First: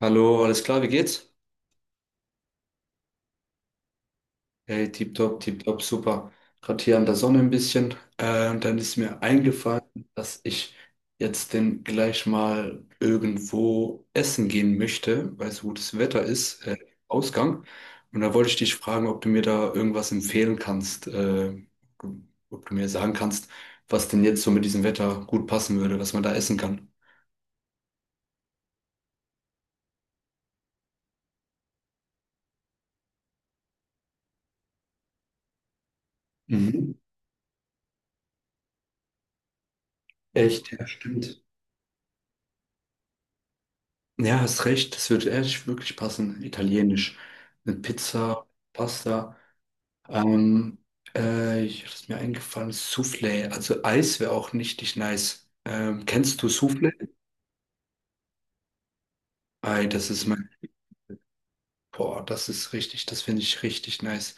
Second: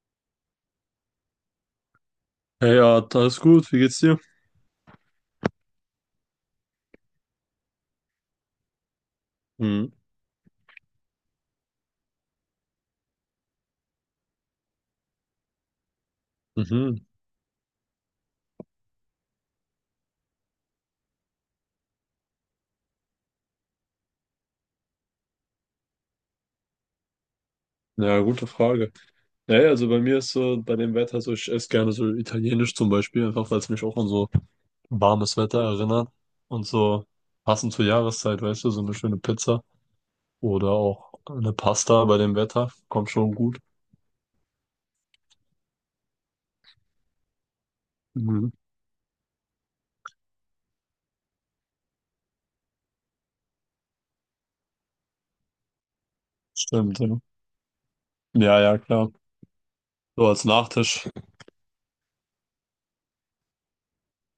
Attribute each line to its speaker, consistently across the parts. Speaker 1: Hallo, alles klar, wie geht's?
Speaker 2: Ja, ja, alles gut, wie geht's dir?
Speaker 1: Hey, tipptopp, tipptopp, super. Gerade hier an der Sonne ein bisschen. Und dann ist mir eingefallen,
Speaker 2: Mhm.
Speaker 1: dass ich jetzt denn gleich mal irgendwo essen gehen möchte, weil so gutes Wetter ist,
Speaker 2: Mhm.
Speaker 1: Ausgang. Und da wollte ich dich fragen, ob du mir da irgendwas empfehlen kannst, ob du mir sagen kannst, was denn jetzt so mit diesem Wetter gut passen würde, was man da essen kann.
Speaker 2: Ja, gute Frage. Ja, also bei mir ist so, bei dem Wetter so, ich esse gerne so italienisch zum Beispiel, einfach weil es mich auch an so warmes Wetter erinnert und
Speaker 1: Mhm.
Speaker 2: so passend zur Jahreszeit, weißt du, so eine schöne Pizza oder
Speaker 1: Echt, ja,
Speaker 2: auch
Speaker 1: stimmt.
Speaker 2: eine Pasta bei dem Wetter, kommt schon gut.
Speaker 1: Ja, hast recht, das würde echt wirklich passen. Italienisch. Eine Pizza,
Speaker 2: Mhm.
Speaker 1: Pasta. Ähm, ich ist mir eingefallen, Soufflé. Also Eis wäre auch richtig nice. Kennst du Soufflé?
Speaker 2: Stimmt, ja. Ja, ja, klar.
Speaker 1: Ei, das ist
Speaker 2: So als
Speaker 1: mein.
Speaker 2: Nachtisch.
Speaker 1: Boah, das ist richtig, das finde ich richtig nice.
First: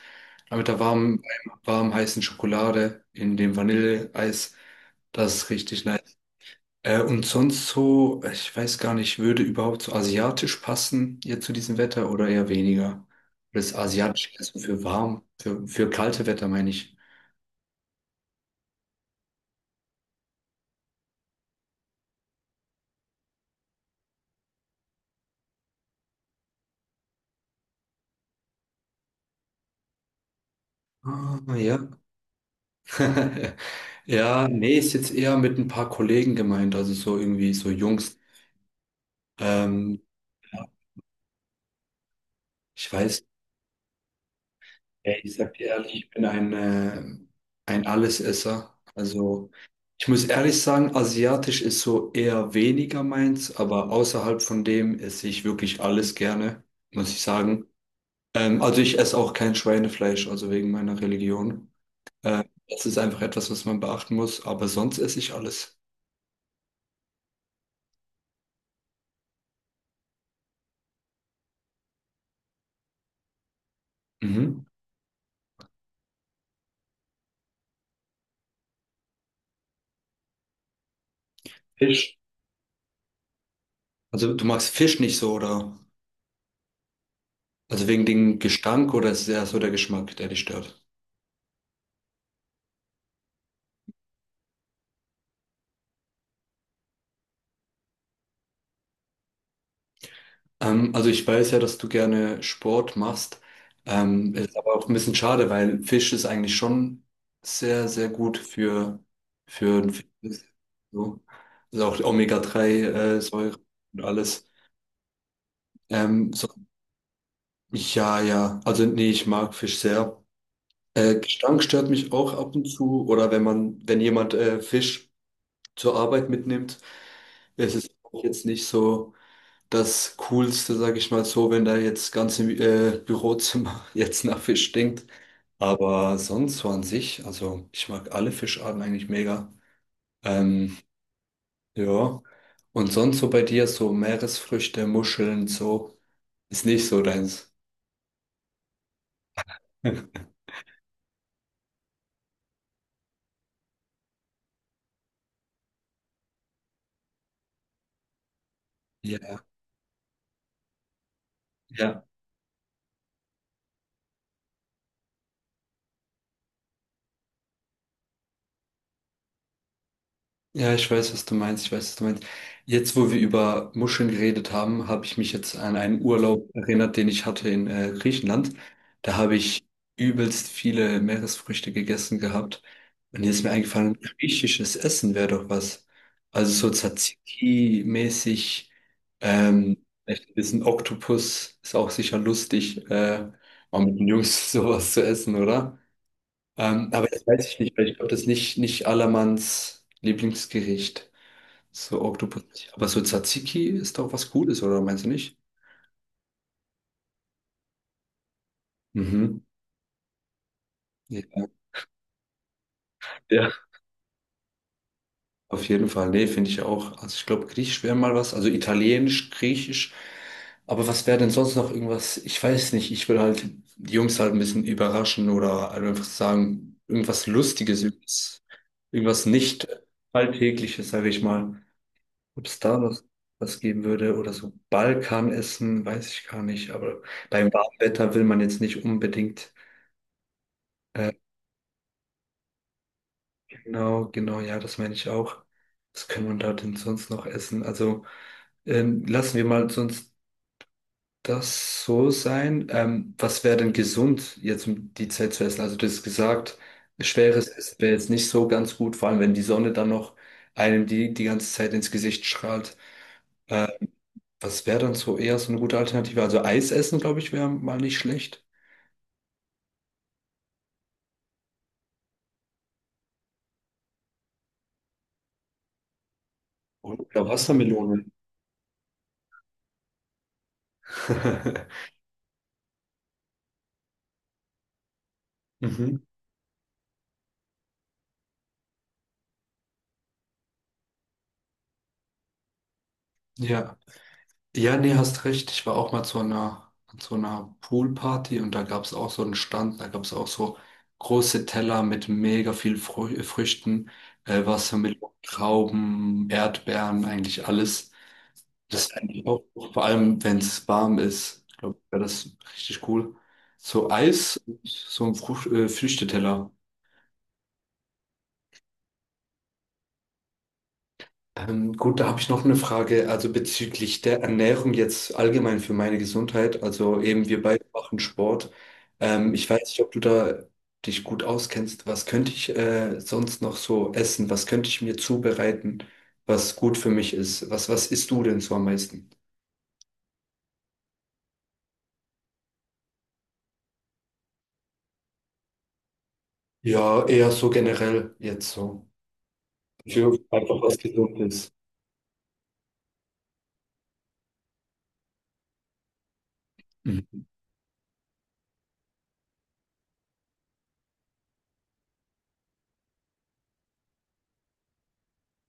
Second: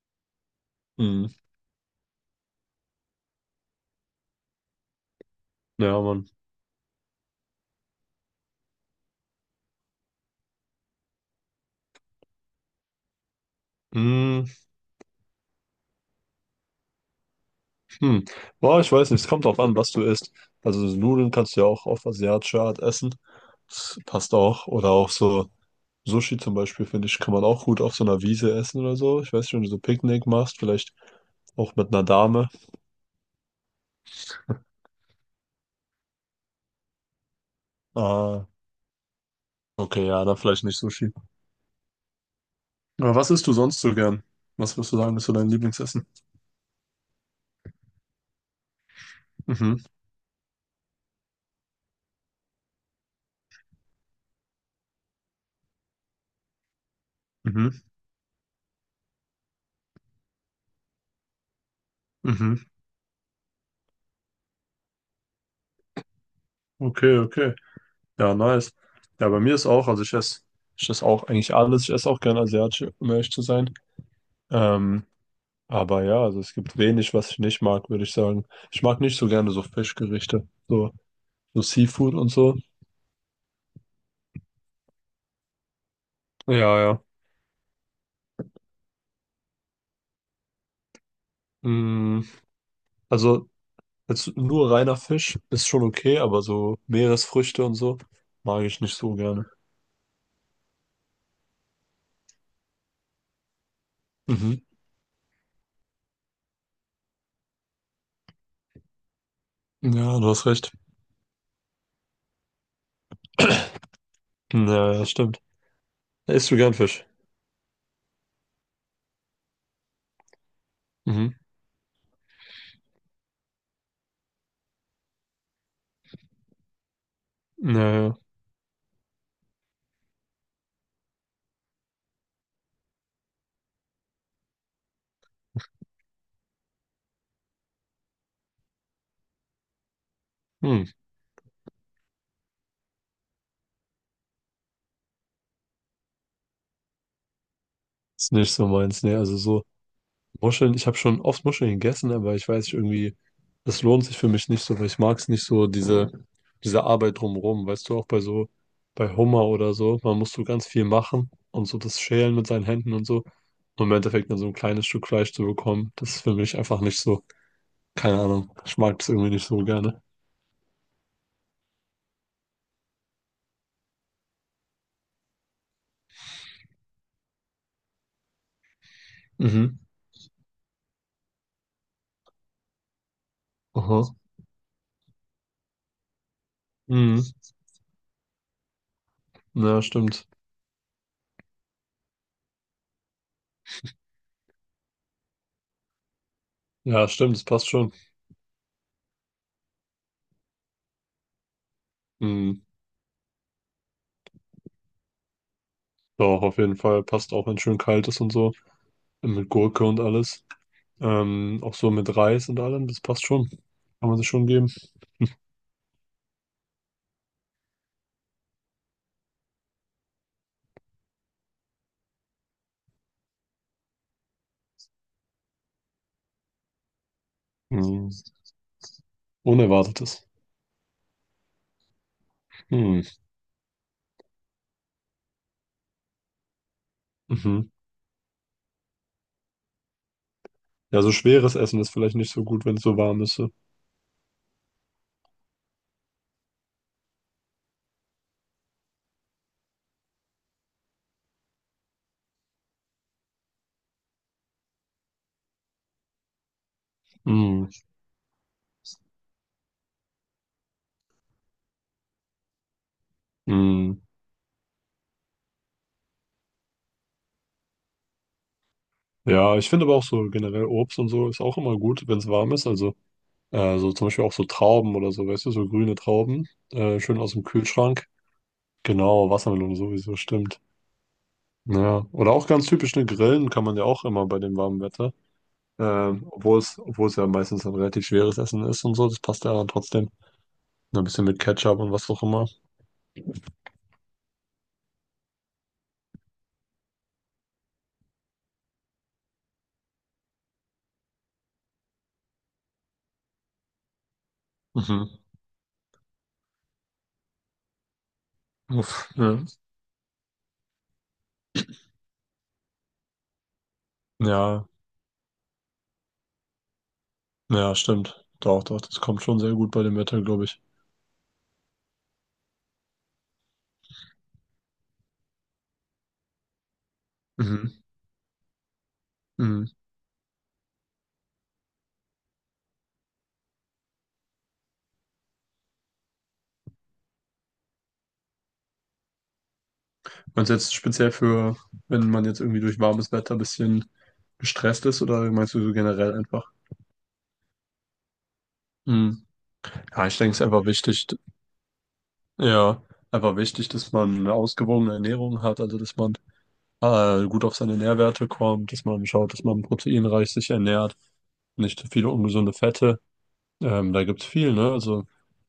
Speaker 1: Aber mit der warmen,
Speaker 2: Mhm.
Speaker 1: warm heißen Schokolade in dem Vanilleeis, das ist richtig
Speaker 2: Ja,
Speaker 1: nice.
Speaker 2: Mann.
Speaker 1: Und sonst so, ich weiß gar nicht, würde überhaupt so asiatisch passen jetzt zu diesem Wetter oder eher weniger? Oder ist asiatisch eher
Speaker 2: Mhm.
Speaker 1: so für warm, für kalte Wetter meine ich.
Speaker 2: Hm. Boah, ich weiß nicht, es kommt drauf an, was du isst. Also so Nudeln kannst du ja auch auf asiatische Art essen. Das passt auch. Oder auch so Sushi zum Beispiel, finde ich, kann man auch gut auf so einer Wiese essen oder so. Ich weiß nicht, wenn du so Picknick machst, vielleicht
Speaker 1: Ah,
Speaker 2: auch
Speaker 1: ja.
Speaker 2: mit einer Dame.
Speaker 1: Ja, nee, ist jetzt eher mit ein paar Kollegen gemeint, also so irgendwie so Jungs.
Speaker 2: Ah,
Speaker 1: Ähm,
Speaker 2: okay, ja, dann vielleicht
Speaker 1: ja,
Speaker 2: nicht Sushi.
Speaker 1: ich
Speaker 2: Aber
Speaker 1: weiß.
Speaker 2: was isst du sonst so gern? Was würdest du
Speaker 1: Ja,
Speaker 2: sagen, ist so
Speaker 1: ich
Speaker 2: dein
Speaker 1: sag dir ehrlich,
Speaker 2: Lieblingsessen?
Speaker 1: ich bin ein Allesesser. Also
Speaker 2: Mhm,
Speaker 1: ich muss ehrlich sagen, asiatisch ist so eher weniger meins, aber außerhalb von dem esse ich wirklich alles gerne, muss ich sagen.
Speaker 2: mhm,
Speaker 1: Also ich esse auch kein Schweinefleisch, also wegen meiner Religion.
Speaker 2: mhm.
Speaker 1: Das ist einfach etwas, was man beachten muss, aber sonst esse ich alles.
Speaker 2: Okay, okay. Ja, nice. Ja, bei mir ist auch, also ich esse auch eigentlich alles. Ich esse auch gern asiatisch, um ehrlich zu sein.
Speaker 1: Mhm.
Speaker 2: Ähm, Aber ja, also es gibt wenig, was ich nicht mag, würde ich sagen. Ich mag nicht so gerne so Fischgerichte, so, so Seafood
Speaker 1: Fisch.
Speaker 2: und so.
Speaker 1: Also du magst Fisch nicht so, oder?
Speaker 2: Ja, ja.
Speaker 1: Also wegen dem Gestank oder ist es eher so der Geschmack, der dich stört?
Speaker 2: Mm, also jetzt nur reiner Fisch ist schon okay, aber so Meeresfrüchte und so mag ich nicht so gerne.
Speaker 1: Also ich weiß ja, dass du gerne Sport machst. Mhm. Ist
Speaker 2: Mhm.
Speaker 1: aber auch ein bisschen schade, weil Fisch ist eigentlich schon sehr, sehr gut für ein
Speaker 2: Ja, du
Speaker 1: Fitness.
Speaker 2: hast recht.
Speaker 1: So. Also auch die Omega-3-Säure und alles.
Speaker 2: Ja, ja, stimmt.
Speaker 1: So,
Speaker 2: Isst du gern Fisch?
Speaker 1: ja, ja. Also nee, ich mag Fisch sehr.
Speaker 2: Mhm.
Speaker 1: Gestank stört mich auch ab und zu. Oder wenn man, wenn jemand Fisch zur Arbeit mitnimmt, es ist
Speaker 2: Ja, ja.
Speaker 1: auch jetzt nicht so das Coolste, sage ich mal so, wenn da jetzt ganze Bürozimmer jetzt nach Fisch stinkt. Aber sonst so an sich, also ich mag alle Fischarten eigentlich mega. Ähm,
Speaker 2: Hm.
Speaker 1: ja. Und sonst so bei dir, so Meeresfrüchte, Muscheln, so, ist nicht so deins.
Speaker 2: Ist nicht so meins, ne? Also so. Muscheln, ich habe schon oft Muscheln gegessen, aber ich weiß nicht, irgendwie, das lohnt sich für mich nicht so, weil ich mag es nicht so, diese Arbeit drumherum. Weißt du, auch bei so, bei
Speaker 1: Ja,
Speaker 2: Hummer oder so, man muss so ganz viel machen und so das
Speaker 1: ja.
Speaker 2: Schälen mit seinen Händen und so. Und im Endeffekt dann so ein kleines Stück Fleisch zu bekommen, das ist für mich einfach nicht so, keine Ahnung, ich mag es irgendwie nicht so gerne.
Speaker 1: Ja, ich weiß, was du meinst. Ich weiß, was du meinst. Jetzt, wo wir über Muscheln geredet haben, habe ich mich jetzt an einen Urlaub erinnert, den ich hatte in Griechenland. Da habe ich
Speaker 2: Mhm.
Speaker 1: übelst viele Meeresfrüchte gegessen gehabt. Und jetzt ist mir eingefallen,
Speaker 2: Aha.
Speaker 1: griechisches Essen wäre doch was. Also so
Speaker 2: Mhm.
Speaker 1: Tzatziki-mäßig,
Speaker 2: Ja, stimmt.
Speaker 1: vielleicht ein bisschen Oktopus ist auch sicher lustig, mal mit den Jungs sowas zu essen, oder? Aber
Speaker 2: Ja,
Speaker 1: das
Speaker 2: stimmt, das
Speaker 1: weiß ich
Speaker 2: passt
Speaker 1: nicht, weil
Speaker 2: schon.
Speaker 1: ich glaube, das ist nicht Allermanns Lieblingsgericht. So Oktopus.
Speaker 2: Mhm.
Speaker 1: Aber so Tzatziki ist doch was Gutes, oder meinst du nicht?
Speaker 2: Doch, auf jeden Fall passt auch, wenn es schön kalt ist und so,
Speaker 1: Mhm.
Speaker 2: mit Gurke und alles.
Speaker 1: Ja,
Speaker 2: Auch so mit Reis und allem, das passt schon.
Speaker 1: ja.
Speaker 2: Kann man sich schon geben.
Speaker 1: Auf jeden Fall. Nee, finde ich auch. Also ich glaube, Griechisch wäre mal was. Also Italienisch, Griechisch. Aber was wäre denn sonst noch irgendwas? Ich weiß nicht. Ich würde halt die Jungs halt ein bisschen überraschen oder halt einfach sagen, irgendwas Lustiges,
Speaker 2: Hm.
Speaker 1: irgendwas, irgendwas nicht
Speaker 2: Unerwartetes.
Speaker 1: Alltägliches, sage ich mal, ob es da
Speaker 2: Hm.
Speaker 1: was, was geben würde oder so Balkanessen, weiß ich gar nicht, aber beim
Speaker 2: Mhm.
Speaker 1: warmen Wetter will man jetzt nicht unbedingt.
Speaker 2: Ja, so schweres Essen ist vielleicht nicht so gut, wenn es so warm ist. So.
Speaker 1: Genau, genau, ja, das meine ich auch. Was kann man da denn sonst noch essen? Also lassen wir mal sonst das so sein. Was wäre denn gesund jetzt um die Zeit zu essen? Also du hast gesagt, schweres
Speaker 2: Hm.
Speaker 1: Essen wäre jetzt nicht so ganz gut, vor allem wenn die Sonne dann noch einem die, die ganze Zeit ins Gesicht strahlt.
Speaker 2: Hm.
Speaker 1: Was wäre dann so eher so eine gute Alternative? Also Eis essen, glaube ich, wäre mal nicht schlecht.
Speaker 2: Ja, ich finde aber auch so generell Obst und so ist auch immer gut, wenn es warm ist. Also so zum Beispiel auch so Trauben oder so, weißt du, so grüne Trauben, schön
Speaker 1: Oder
Speaker 2: aus dem
Speaker 1: Wassermelone.
Speaker 2: Kühlschrank. Genau, Wassermelone sowieso, stimmt. Ja, oder auch ganz typisch, ne, Grillen kann man ja auch immer bei dem warmen Wetter.
Speaker 1: Mhm.
Speaker 2: Obwohl es ja meistens ein relativ schweres Essen ist und so, das passt ja dann trotzdem. Ein bisschen mit Ketchup und was auch immer.
Speaker 1: Ja. Ja, nee, hast recht. Ich war auch mal zu einer Poolparty und da gab es auch so einen Stand, da gab es auch so große Teller mit mega viel Früchten, Wassermelonen,
Speaker 2: Mhm.
Speaker 1: Trauben, Erdbeeren, eigentlich alles. Das fand
Speaker 2: Uff,
Speaker 1: ich
Speaker 2: ja.
Speaker 1: auch, vor allem wenn es warm ist, glaube ich, wäre das richtig cool. So Eis und
Speaker 2: Ja,
Speaker 1: so ein Früchteteller.
Speaker 2: ja, stimmt. Doch, doch, das kommt schon sehr gut bei dem Wetter, glaube ich.
Speaker 1: Gut, da habe ich noch eine Frage, also bezüglich der Ernährung jetzt allgemein für meine Gesundheit. Also eben wir beide
Speaker 2: Mhm.
Speaker 1: machen Sport. Ich weiß
Speaker 2: Mhm.
Speaker 1: nicht, ob du da dich gut auskennst. Was könnte ich sonst noch so essen? Was könnte ich mir zubereiten, was gut für mich ist? Was, was isst du denn so am meisten?
Speaker 2: Und jetzt wenn man jetzt irgendwie durch warmes Wetter ein bisschen gestresst ist oder meinst du so generell einfach?
Speaker 1: Ja, eher so generell jetzt so.
Speaker 2: Mhm. Ja,
Speaker 1: Für
Speaker 2: ich denke, es ist
Speaker 1: einfach was Gesundes.
Speaker 2: ja, einfach wichtig, dass man eine ausgewogene Ernährung hat, also dass man
Speaker 1: Mhm.
Speaker 2: gut auf seine Nährwerte kommt, dass man schaut, dass man proteinreich sich ernährt, nicht zu viele ungesunde Fette. Da gibt's viel, ne? Also,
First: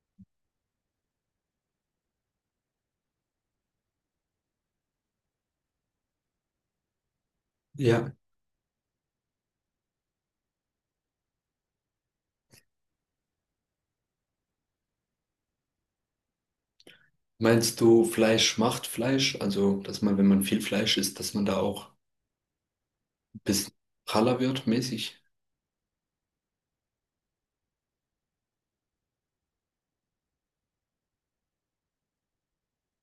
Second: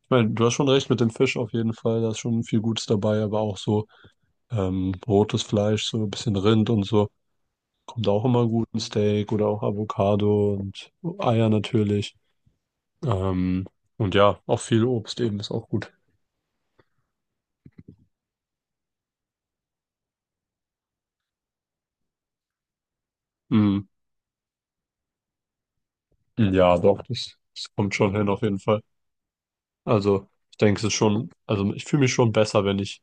Speaker 2: ich meine, du hast schon recht mit dem Fisch auf jeden Fall, da ist schon viel Gutes dabei, aber auch so rotes Fleisch, so ein bisschen Rind und so, kommt
Speaker 1: Ja,
Speaker 2: auch immer gut, ein Steak oder auch Avocado und Eier natürlich. Ähm, und ja, auch viel Obst eben ist auch gut.
Speaker 1: meinst du, Fleisch macht Fleisch? Also, dass man, wenn man viel Fleisch isst, dass man da auch ein bisschen
Speaker 2: Mm,
Speaker 1: praller wird, mäßig?
Speaker 2: ja, doch, das kommt schon hin auf jeden Fall. Also, ich denke, es ist schon, also ich fühle mich schon besser, wenn ich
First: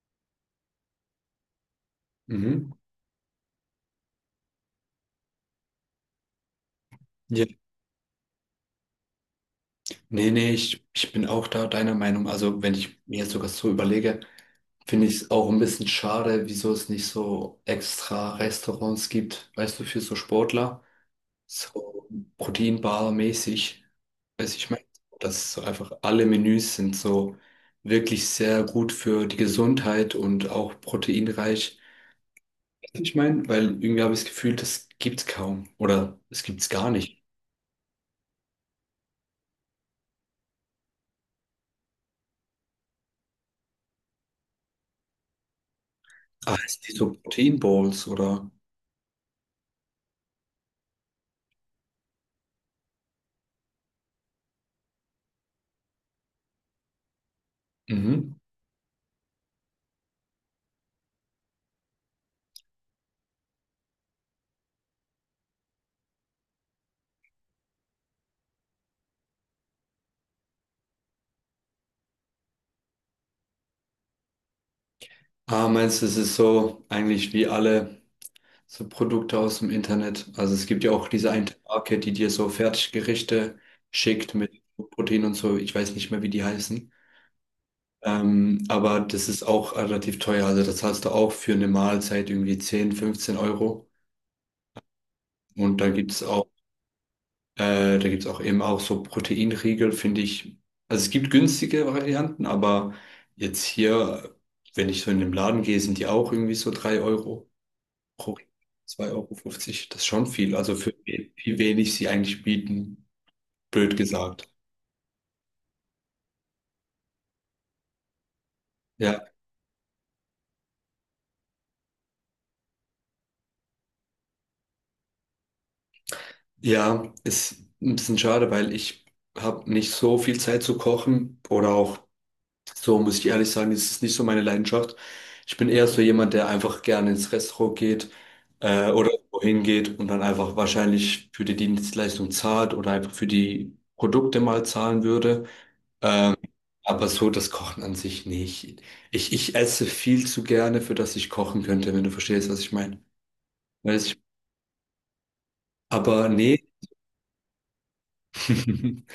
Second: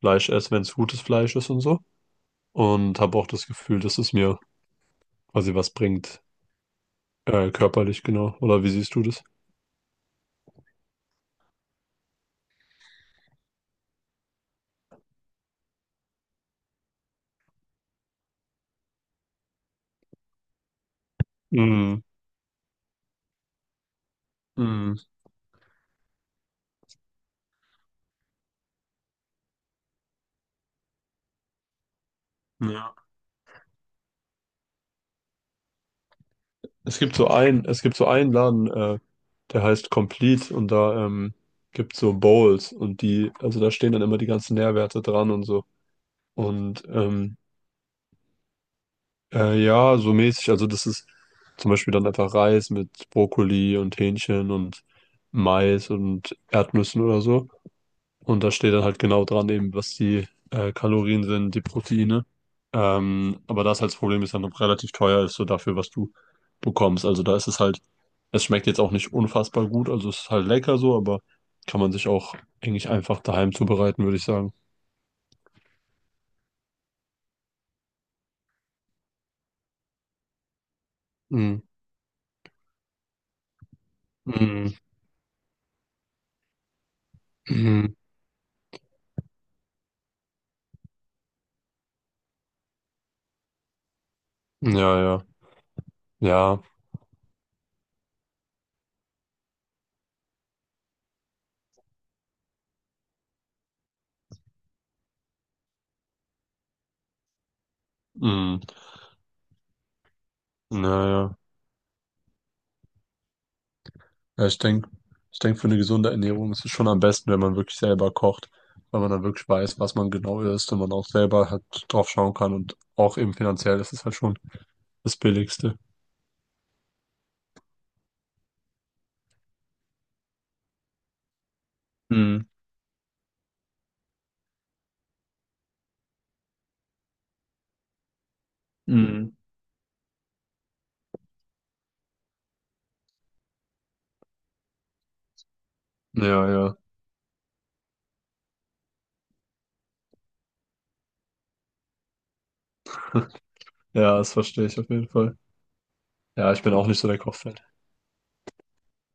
Speaker 2: Fleisch esse, wenn es gutes Fleisch ist und so.
Speaker 1: Mhm.
Speaker 2: Und habe auch das Gefühl, dass es mir quasi was bringt,
Speaker 1: Ja.
Speaker 2: körperlich, genau. Oder wie siehst du das?
Speaker 1: Nee, nee, ich bin auch da deiner Meinung. Also, wenn ich mir jetzt sogar so überlege, finde ich es auch ein bisschen schade, wieso es nicht so extra Restaurants gibt, weißt du, für so Sportler,
Speaker 2: Mhm.
Speaker 1: so Proteinbar-mäßig, weiß ich meine,
Speaker 2: Mhm.
Speaker 1: dass so einfach alle Menüs sind so wirklich sehr gut für die Gesundheit und auch proteinreich.
Speaker 2: Ja.
Speaker 1: Ich meine, weil irgendwie habe ich das Gefühl, das gibt's kaum oder es gibt's gar
Speaker 2: Es gibt
Speaker 1: nicht.
Speaker 2: so ein, es gibt so einen Laden, der heißt Complete und da gibt so Bowls und die, also da stehen dann immer die ganzen Nährwerte dran und so.
Speaker 1: Ah, es
Speaker 2: Und
Speaker 1: gibt so Protein Bowls oder.
Speaker 2: ja, so mäßig, also das ist zum Beispiel dann einfach Reis mit Brokkoli und Hähnchen und Mais und Erdnüssen oder so.
Speaker 1: Mhm.
Speaker 2: Und da steht dann halt genau dran, eben, was die Kalorien sind, die Proteine. Aber das halt das Problem ist, dann noch relativ teuer ist, so dafür, was du bekommst. Also da ist es halt, es schmeckt jetzt auch nicht unfassbar gut, also es ist halt lecker so, aber kann man sich auch eigentlich einfach daheim zubereiten, würde ich sagen.
Speaker 1: Ah, meinst du, es ist so eigentlich wie alle so Produkte aus dem Internet? Also es gibt ja auch diese eine
Speaker 2: Mm,
Speaker 1: Marke, die dir so Fertiggerichte schickt mit
Speaker 2: mm,
Speaker 1: Protein und so. Ich weiß nicht mehr, wie die heißen.
Speaker 2: mm,
Speaker 1: Aber das ist auch relativ teuer. Also das zahlst du auch für eine Mahlzeit irgendwie 10, 15 Euro.
Speaker 2: ja, ja,
Speaker 1: Und
Speaker 2: ja,
Speaker 1: da gibt's auch eben auch so Proteinriegel, finde ich. Also es gibt günstige Varianten, aber jetzt hier, wenn ich so in den Laden gehe, sind die auch irgendwie so 3 Euro. Euro,
Speaker 2: mm,
Speaker 1: 2,50 Euro, fünfzig, das ist schon viel. Also
Speaker 2: ja,
Speaker 1: für we-
Speaker 2: ja.
Speaker 1: wie wenig sie eigentlich bieten, blöd gesagt.
Speaker 2: Ja, ich denk, für eine gesunde Ernährung ist es schon am besten, wenn man wirklich selber kocht, weil man
Speaker 1: Ja,
Speaker 2: dann wirklich weiß, was man genau isst und man auch selber halt drauf schauen kann und auch eben finanziell ist es halt schon das Billigste.
Speaker 1: ja, ist ein bisschen schade, weil ich habe nicht so viel Zeit zu kochen oder auch
Speaker 2: Mhm.
Speaker 1: so, muss ich ehrlich sagen, das ist nicht so meine Leidenschaft. Ich bin eher so jemand, der einfach gerne ins Restaurant geht oder
Speaker 2: Mhm.
Speaker 1: wohin geht und dann einfach wahrscheinlich für die Dienstleistung zahlt oder einfach für die Produkte mal zahlen würde.
Speaker 2: Ja, ja.
Speaker 1: Aber so das Kochen an sich nicht. Ich esse viel zu gerne, für das ich kochen könnte, wenn du verstehst, was ich meine. Weiß
Speaker 2: Ja,
Speaker 1: ich.
Speaker 2: das verstehe ich auf jeden Fall.
Speaker 1: Aber
Speaker 2: Ja, ich
Speaker 1: nee.
Speaker 2: bin auch nicht so der Kochfan.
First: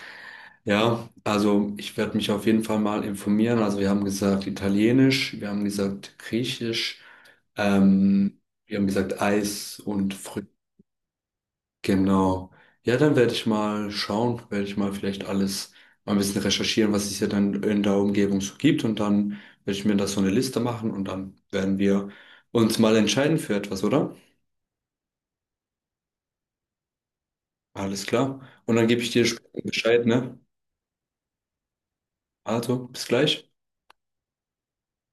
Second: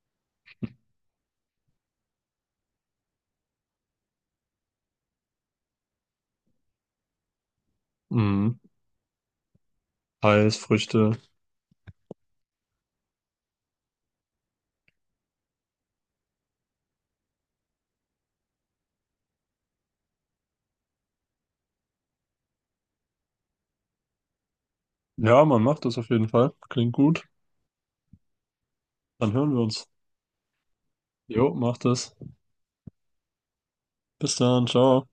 Speaker 1: Ja, also ich werde mich auf jeden Fall mal informieren. Also wir haben gesagt Italienisch, wir haben gesagt Griechisch, ähm,
Speaker 2: Mhm.
Speaker 1: wir haben gesagt Eis und Früchte.
Speaker 2: Reis, Früchte.
Speaker 1: Genau. Ja, dann werde ich mal schauen, werde ich mal vielleicht alles mal ein bisschen recherchieren, was es hier dann in der Umgebung so gibt. Und dann werde ich mir da so eine Liste machen und dann werden wir uns mal entscheiden für etwas, oder?
Speaker 2: Ja, man macht das auf jeden Fall. Klingt gut.
Speaker 1: Alles klar. Und dann gebe ich dir
Speaker 2: Dann hören
Speaker 1: später
Speaker 2: wir uns.
Speaker 1: Bescheid, ne?
Speaker 2: Jo, macht es.
Speaker 1: Also, bis gleich.
Speaker 2: Bis dann, ciao.